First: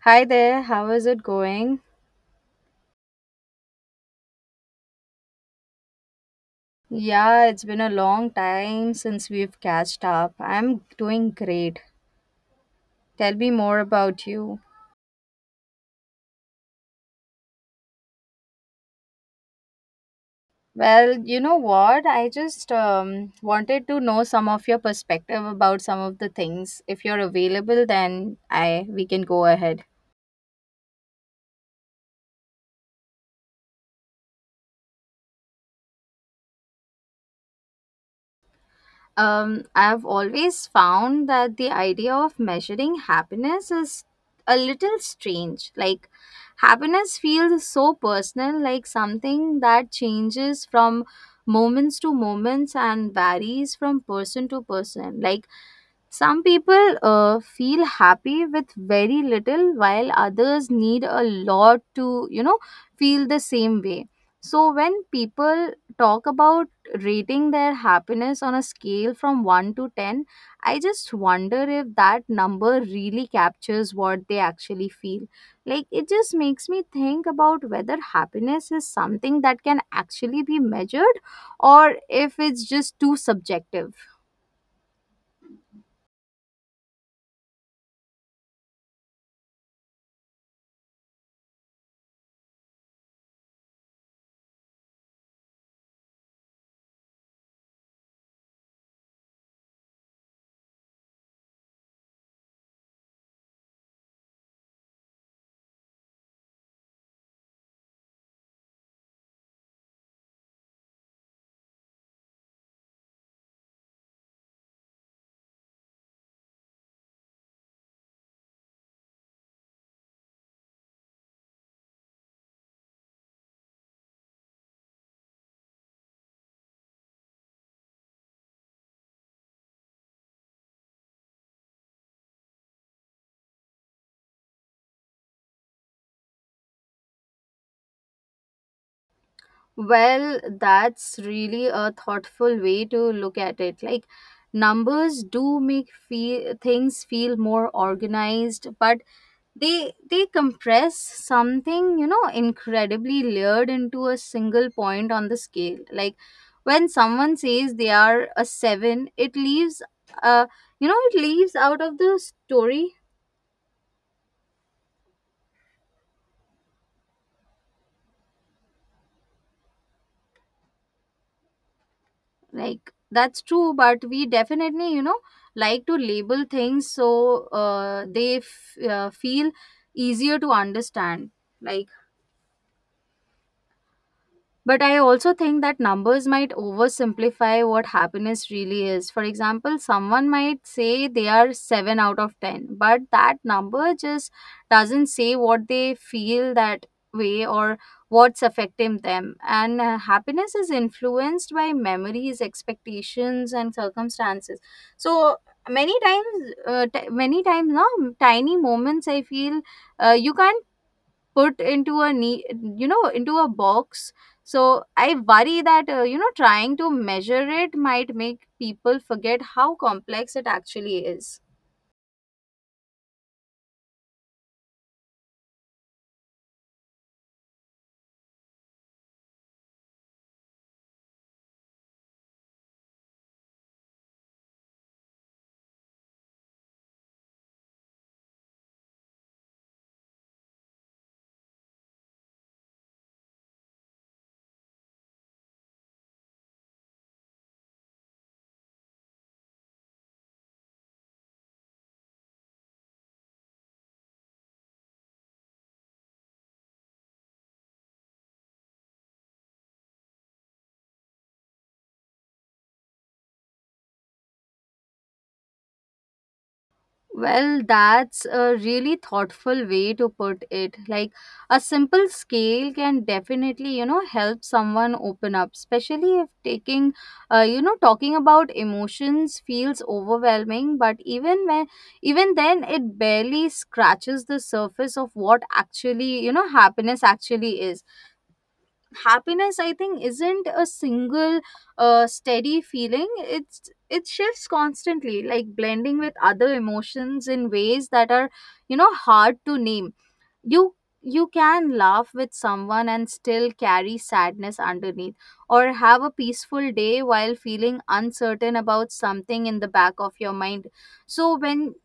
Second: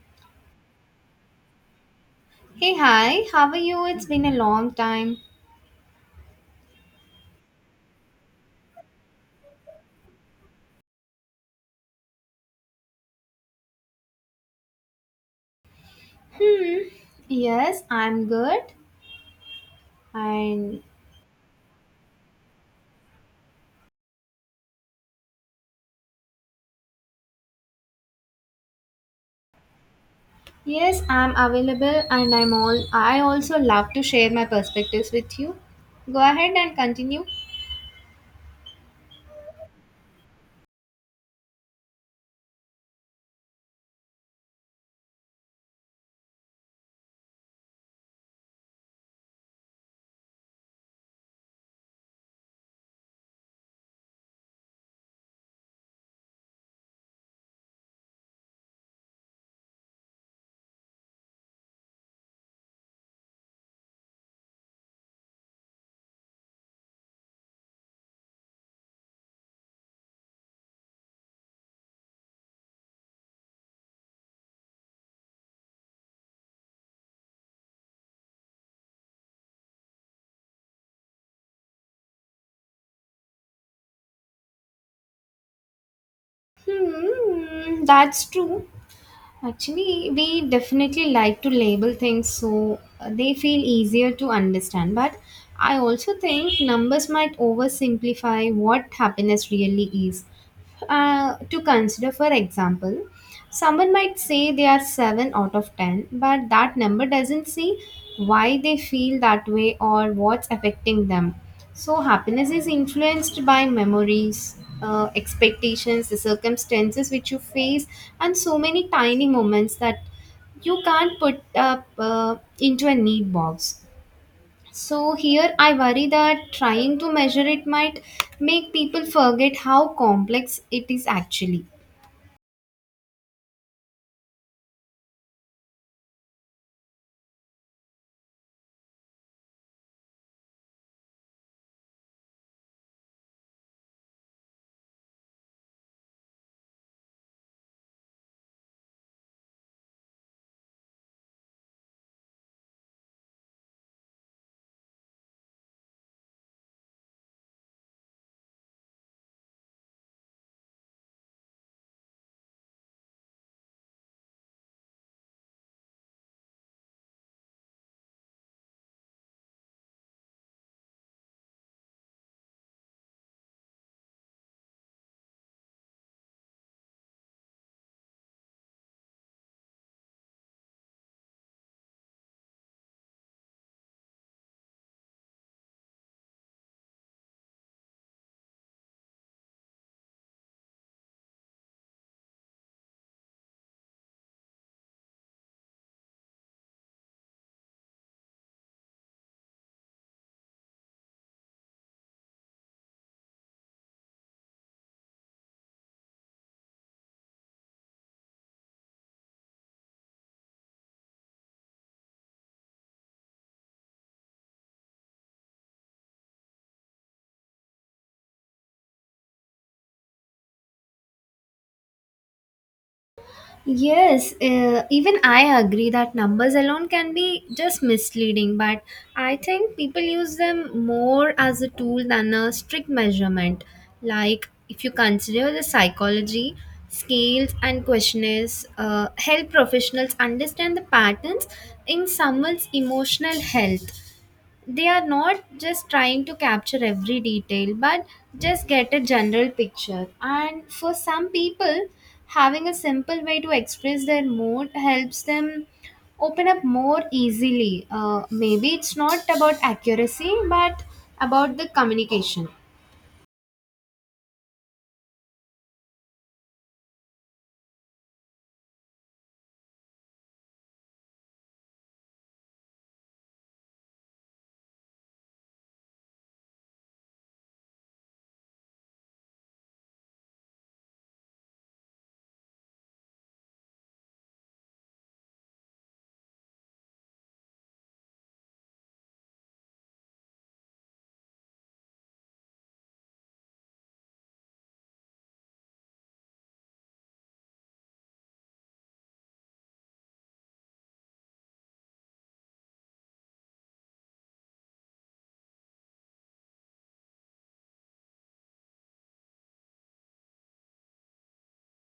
Hi there, how is it going? Hey, hi, how are you? It's been a long time. Yeah, it's been a long time since we've catched up. I'm doing great. Tell me more about you. Hmm, yes, I'm good. And Well, you know what? I just wanted to know some of your perspective about some of the things. If you're available, then I we can go ahead. yes, I'm available and I also love to share my perspectives with you. Go ahead and continue. I've always found that the idea of measuring happiness is a little strange. Like, happiness feels so personal, like something that changes from moments to moments and varies from person to person. Like, some people feel happy with very little, while others need a lot to feel the same way. So, when people talk about rating their happiness on a scale from 1 to 10. I just wonder if that number really captures what they actually feel. Like, it just makes me think about whether happiness is something that can actually be measured or if it's just too subjective. Hmm, that's true. Actually, we definitely like to label things so they feel easier to understand. But I also think numbers might oversimplify what happiness really is. To consider, for example, someone might say they are 7 out of 10, but that number doesn't see why they feel that way or what's affecting them. So, happiness is influenced by memories, expectations, the circumstances which you face, and so many tiny moments that you can't put up into a neat box. So, here I worry that trying to measure it might make people forget how complex it is actually. Well, that's really a thoughtful way to look at it. Like numbers do make feel, things feel more organized, but they compress something, incredibly layered into a single point on the scale. Like when someone says they are a 7, uh it leaves out of the story, like that's true, but we definitely like to label things, so they feel easier to understand, like, but I also think that numbers might oversimplify what happiness really is. For example, someone might say they are 7 out of 10, but that number just doesn't say what they feel that way or what's affecting them. And happiness is influenced by memories, expectations, and circumstances. So, many times now tiny moments, I feel, you can't put into a ne, you know into a box. So I worry that trying to measure it might make people forget how complex it actually is. Yes, even I agree that numbers alone can be just misleading, but I think people use them more as a tool than a strict measurement. Like, if you consider the psychology, scales and questionnaires help professionals understand the patterns in someone's emotional health. They are not just trying to capture every detail, but just get a general picture, and for some people, having a simple way to express their mood helps them open up more easily. Maybe it's not about accuracy but about the communication. Well, that's a really thoughtful way to put it. Like a simple scale can definitely, help someone open up, especially if talking about emotions feels overwhelming. But even then, it barely scratches the surface of what actually, happiness actually is. Happiness, I think, isn't a single steady feeling. It shifts constantly, like blending with other emotions in ways that are hard to name. You you can laugh with someone and still carry sadness underneath, or have a peaceful day while feeling uncertain about something in the back of your mind. So, when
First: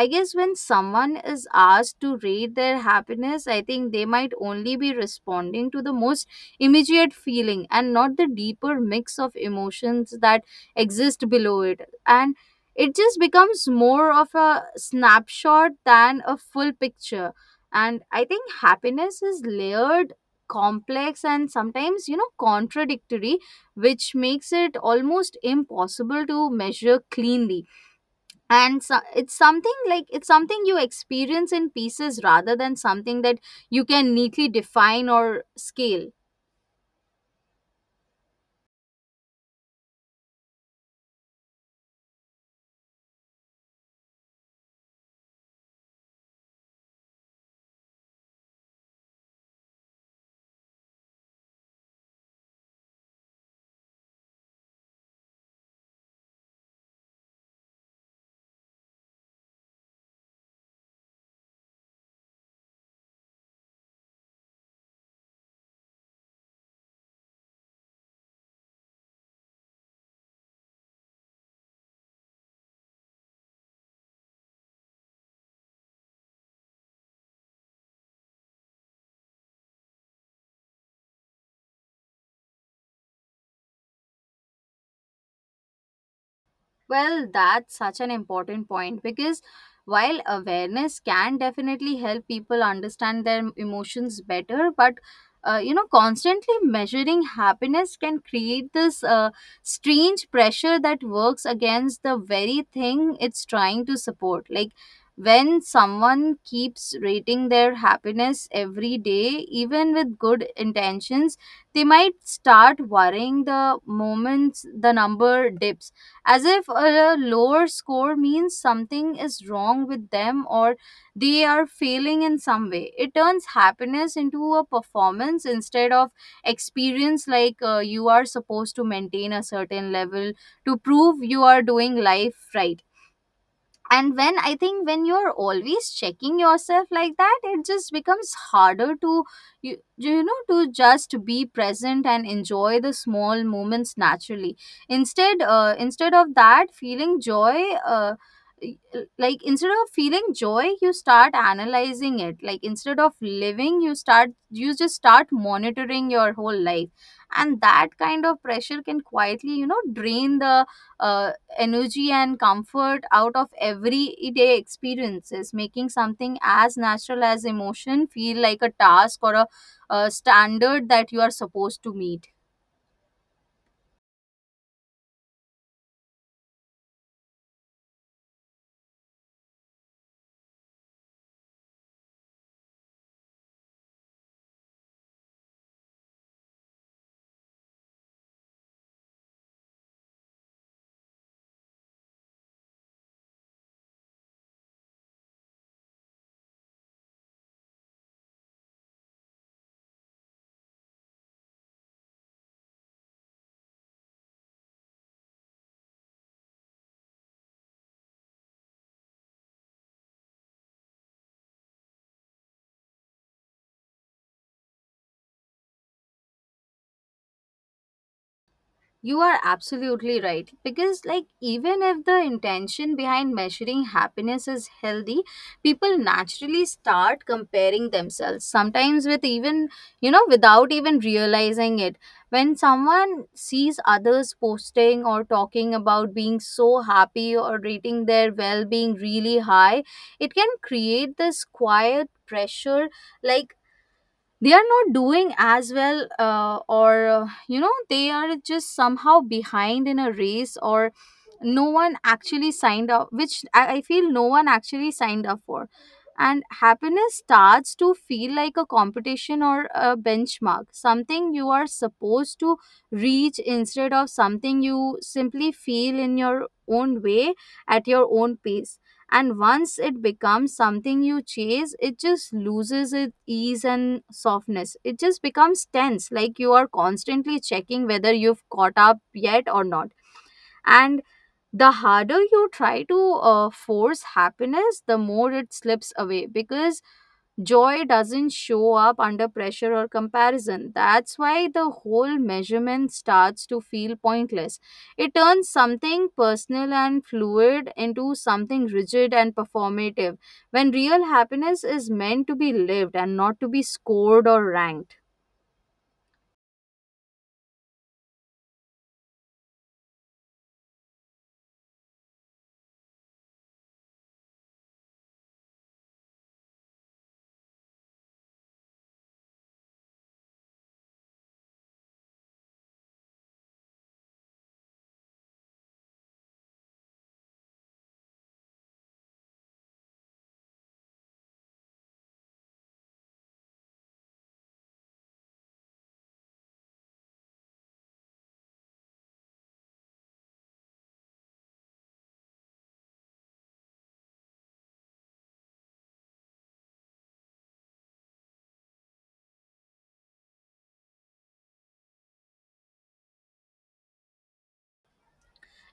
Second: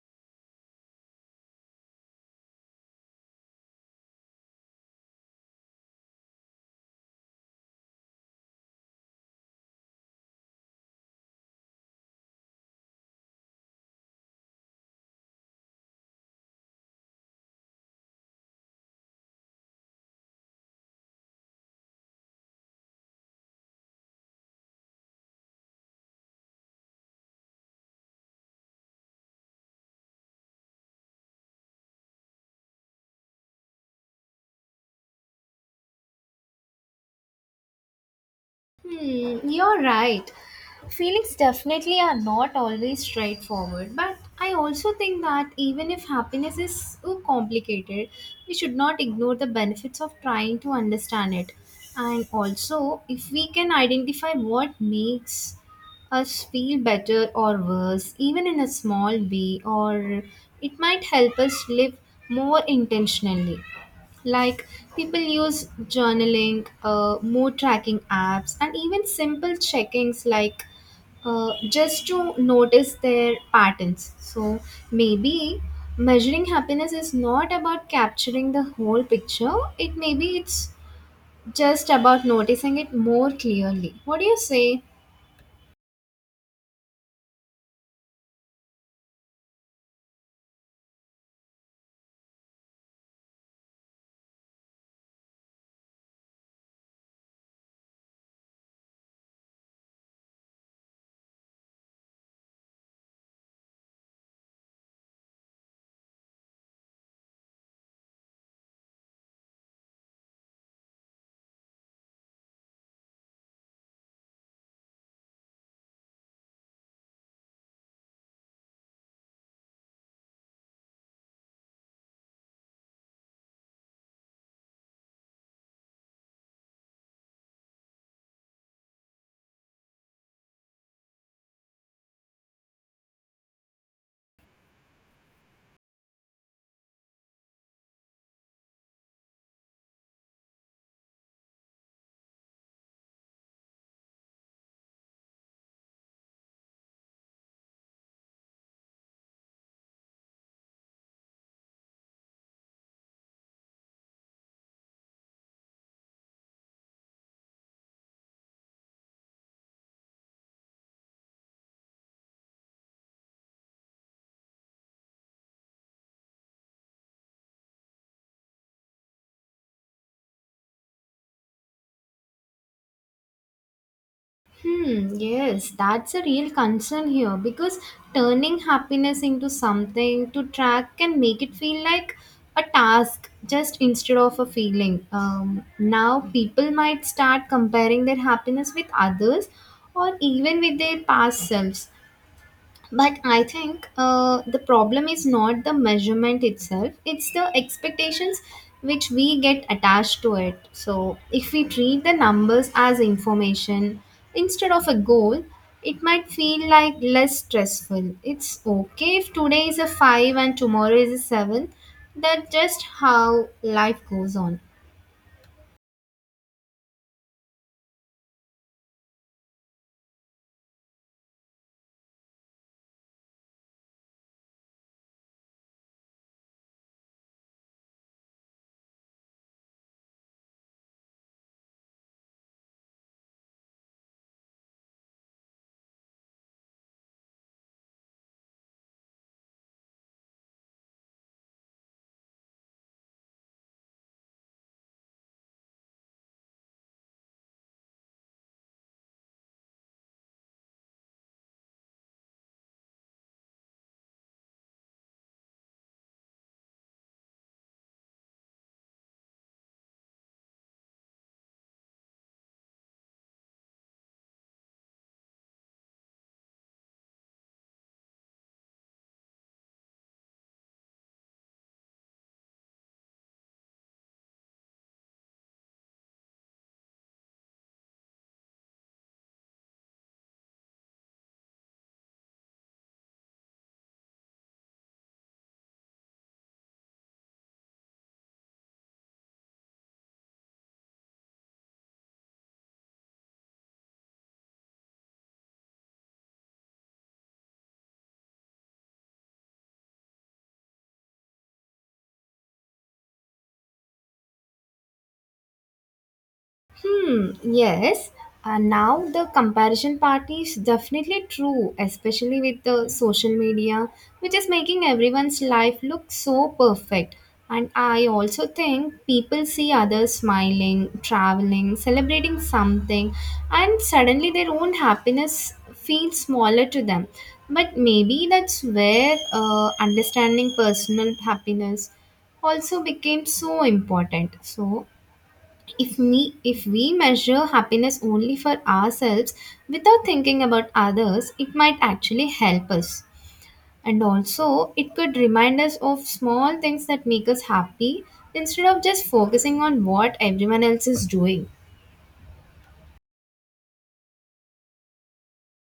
I guess when someone is asked to rate their happiness, I think they might only be responding to the most immediate feeling and not the deeper mix of emotions that exist below it. And it just becomes more of a snapshot than a full picture. And I think happiness is layered, complex, and sometimes, you know, contradictory, which makes it almost impossible to measure cleanly. And so, it's something you experience in pieces rather than something that you can neatly define or scale. Hmm, you're right. Feelings definitely are not always straightforward, but I also think that even if happiness is too complicated, we should not ignore the benefits of trying to understand it. And also, if we can identify what makes us feel better or worse, even in a small way, or it might help us live more intentionally. Like, people use journaling, mood tracking apps, and even simple check-ins like just to notice their patterns. So maybe measuring happiness is not about capturing the whole picture. It maybe it's just about noticing it more clearly. What do you say? Well, that's such an important point, because while awareness can definitely help people understand their emotions better, but constantly measuring happiness can create this strange pressure that works against the very thing it's trying to support. Like when someone keeps rating their happiness every day, even with good intentions, they might start worrying the moments the number dips, as if a lower score means something is wrong with them or they are failing in some way. It turns happiness into a performance instead of experience, like you are supposed to maintain a certain level to prove you are doing life right. And when I think when you're always checking yourself like that, it just becomes harder to you, you know to just be present and enjoy the small moments naturally. Instead instead of that feeling joy uh, y- instead of feeling joy, you start analyzing it, like instead of living, you just start monitoring your whole life. And that kind of pressure can quietly, you know, drain the uh, energy and comfort out of everyday experiences, making something as natural as emotion feel like a task, or a standard that you are supposed to meet. Hmm, yes, that's a real concern here because turning happiness into something to track can make it feel like a task just instead of a feeling. Now, people might start comparing their happiness with others or even with their past selves, but I think the problem is not the measurement itself, it's the expectations which we get attached to it. So if we treat the numbers as information instead of a goal, it might feel like less stressful. It's okay if today is a 5 and tomorrow is a 7. That's just how life goes on. You are absolutely right. Because, like, even if the intention behind measuring happiness is healthy, people naturally start comparing themselves, sometimes without even realizing it. When someone sees others posting or talking about being so happy or rating their well being really high, it can create this quiet pressure, like they are not doing as well, or they are just somehow behind in a race or no one actually signed up, which I feel no one actually signed up for. And happiness starts to feel like a competition or a benchmark, something you are supposed to reach instead of something you simply feel in your own way, at your own pace. And once it becomes something you chase, it just loses its ease and softness. It just becomes tense, like you are constantly checking whether you've caught up yet or not. And the harder you try to force happiness, the more it slips away, because joy doesn't show up under pressure or comparison. That's why the whole measurement starts to feel pointless. It turns something personal and fluid into something rigid and performative, when real happiness is meant to be lived and not to be scored or ranked. Hmm, yes. Now the comparison part is definitely true, especially with the social media, which is making everyone's life look so perfect. And I also think people see others smiling, traveling, celebrating something, and suddenly their own happiness feels smaller to them. But maybe that's where understanding personal happiness also became so important. So if we measure happiness only for ourselves without thinking about others, it might actually help us. And also it could remind us of small things that make us happy instead of just focusing on what everyone else is doing.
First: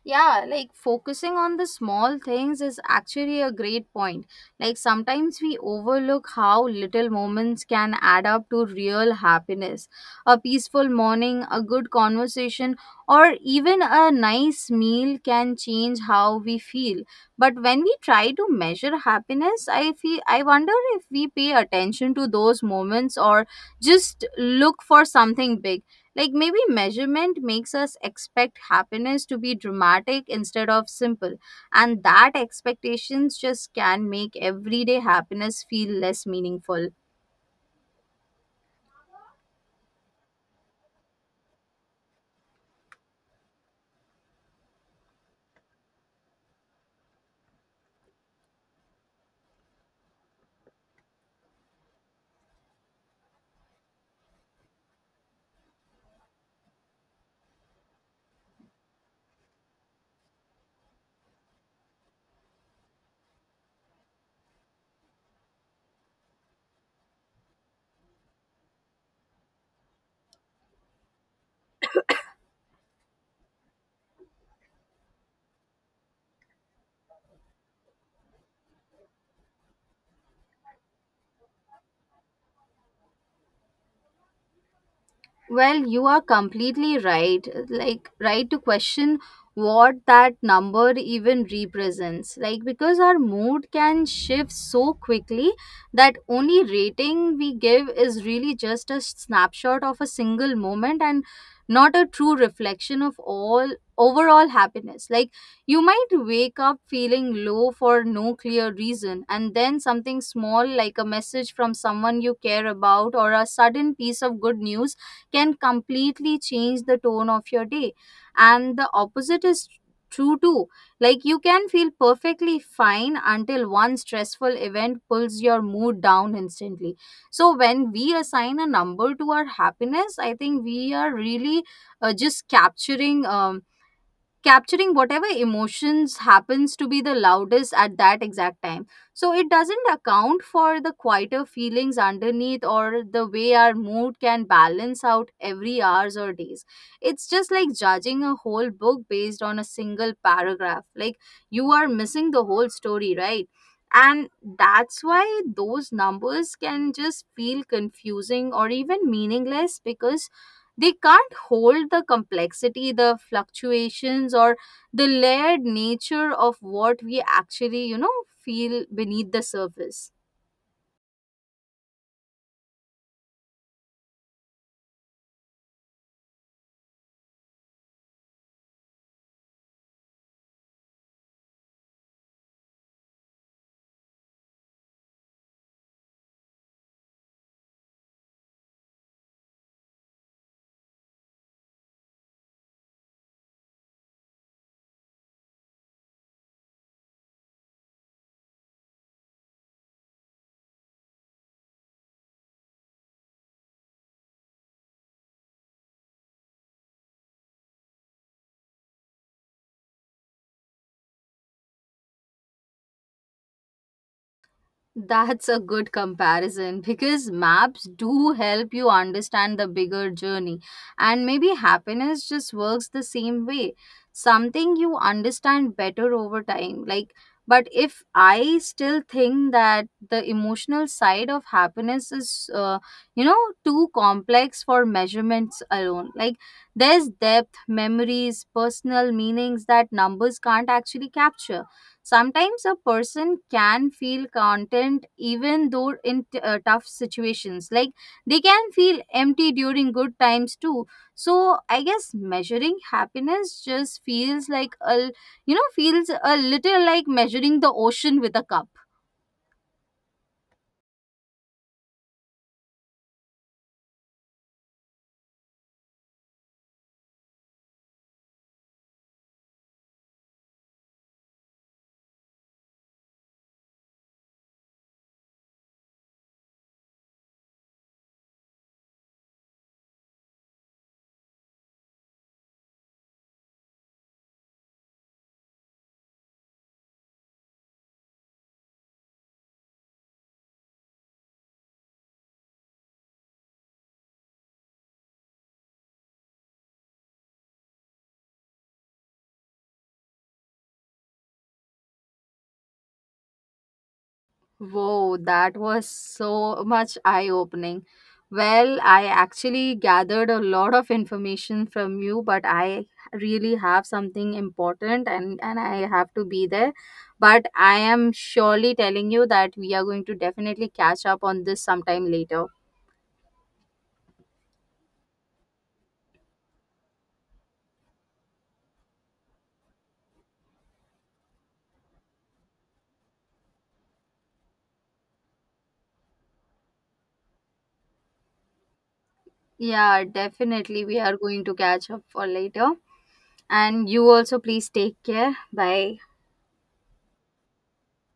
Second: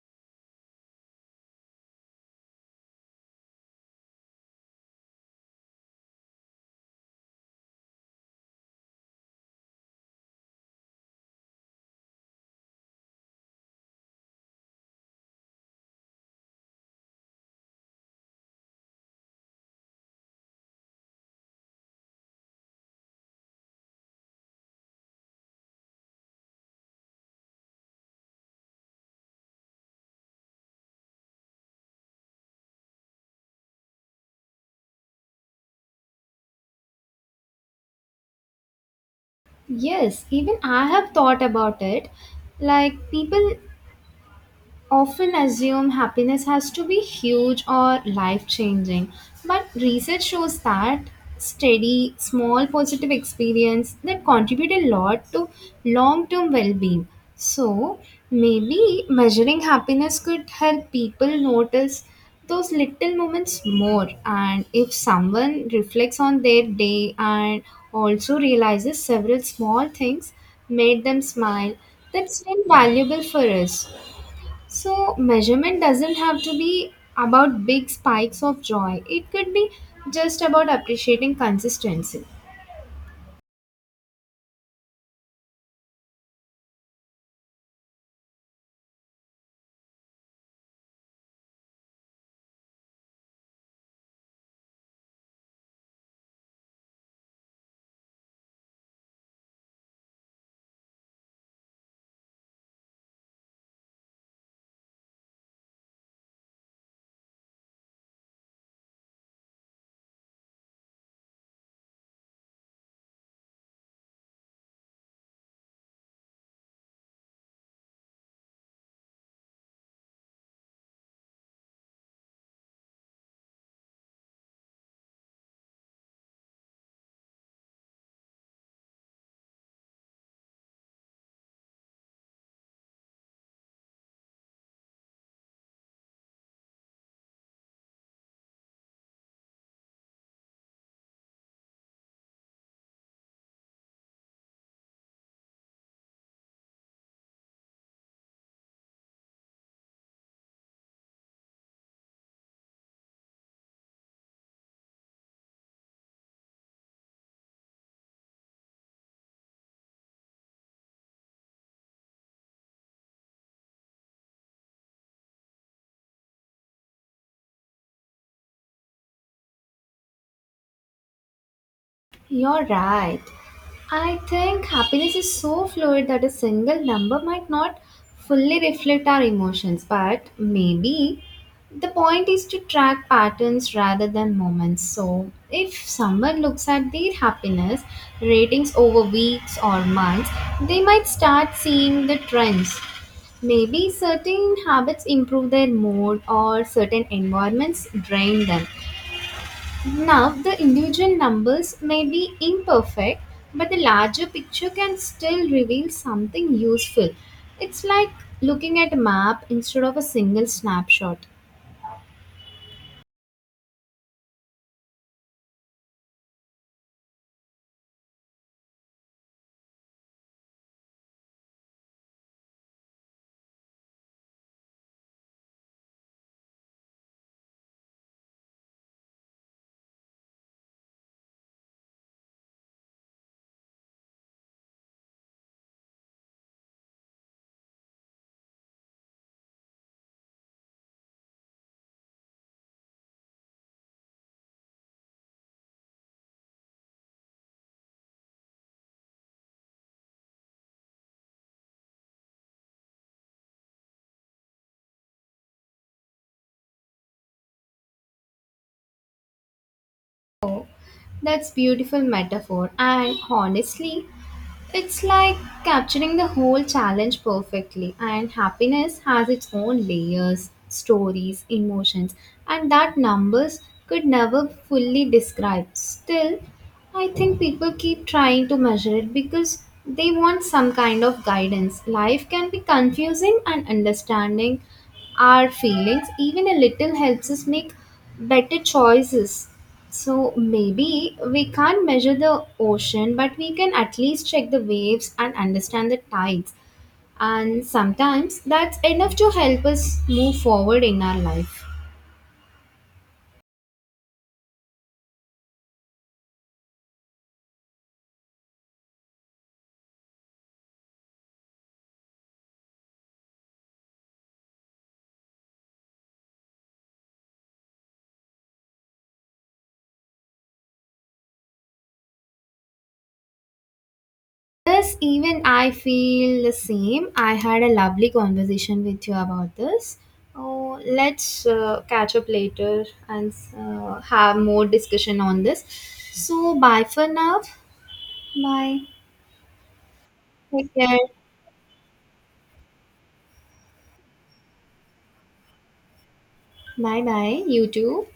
Yeah, like focusing on the small things is actually a great point. Like sometimes we overlook how little moments can add up to real happiness. A peaceful morning, a good conversation, or even a nice meal can change how we feel. But when we try to measure happiness, I feel I wonder if we pay attention to those moments or just look for something big. Like maybe measurement makes us expect happiness to be dramatic instead of simple, and that expectations just can make everyday happiness feel less meaningful. Yes, even I have thought about it. Like, people often assume happiness has to be huge or life changing, but research shows that steady, small positive experience that contribute a lot to long term well being. So, maybe measuring happiness could help people notice those little moments more, and if someone reflects on their day and also realizes several small things made them smile, that's still valuable for us. So, measurement doesn't have to be about big spikes of joy, it could be just about appreciating consistency. Well, you are completely right. Like, right to question what that number even represents. Like, because our mood can shift so quickly that only rating we give is really just a snapshot of a single moment and not a true reflection of all overall happiness. Like, you might wake up feeling low for no clear reason, and then something small like a message from someone you care about or a sudden piece of good news can completely change the tone of your day. And the opposite is true too. Like you can feel perfectly fine until one stressful event pulls your mood down instantly. So when we assign a number to our happiness, I think we are really just capturing whatever emotions happens to be the loudest at that exact time. So it doesn't account for the quieter feelings underneath or the way our mood can balance out every hours or days. It's just like judging a whole book based on a single paragraph. Like you are missing the whole story, right? And that's why those numbers can just feel confusing or even meaningless, because they can't hold the complexity, the fluctuations, or the layered nature of what we actually, you know, feel beneath the surface. You're right. I think happiness is so fluid that a single number might not fully reflect our emotions, but maybe the point is to track patterns rather than moments. So, if someone looks at their happiness ratings over weeks or months, they might start seeing the trends. Maybe certain habits improve their mood or certain environments drain them. Now, the individual numbers may be imperfect, but the larger picture can still reveal something useful. It's like looking at a map instead of a single snapshot. That's a good comparison because maps do help you understand the bigger journey. And maybe happiness just works the same way. Something you understand better over time. Like, but if I still think that the emotional side of happiness is, too complex for measurements alone. Like, there's depth, memories, personal meanings that numbers can't actually capture. Sometimes a person can feel content even though in tough situations. Like they can feel empty during good times too. So I guess measuring happiness just feels like a you know feels a little like measuring the ocean with a cup. That's beautiful metaphor, and honestly it's like capturing the whole challenge perfectly, and happiness has its own layers, stories, emotions, and that numbers could never fully describe. Still, I think people keep trying to measure it because they want some kind of guidance. Life can be confusing, and understanding our feelings even a little helps us make better choices. So maybe we can't measure the ocean, but we can at least check the waves and understand the tides, and sometimes that's enough to help us move forward in our life. Whoa, that was so much eye opening. Well, I actually gathered a lot of information from you, but I really have something important, and I have to be there. But I am surely telling you that we are going to definitely catch up on this sometime later. Yes, even I feel the same. I had a lovely conversation with you about this. Oh, let's catch up later and have more discussion on this. So bye for now. Bye. Yeah, Take definitely care. we are going to catch up for later. And you also please take care. Bye. Bye bye. You too.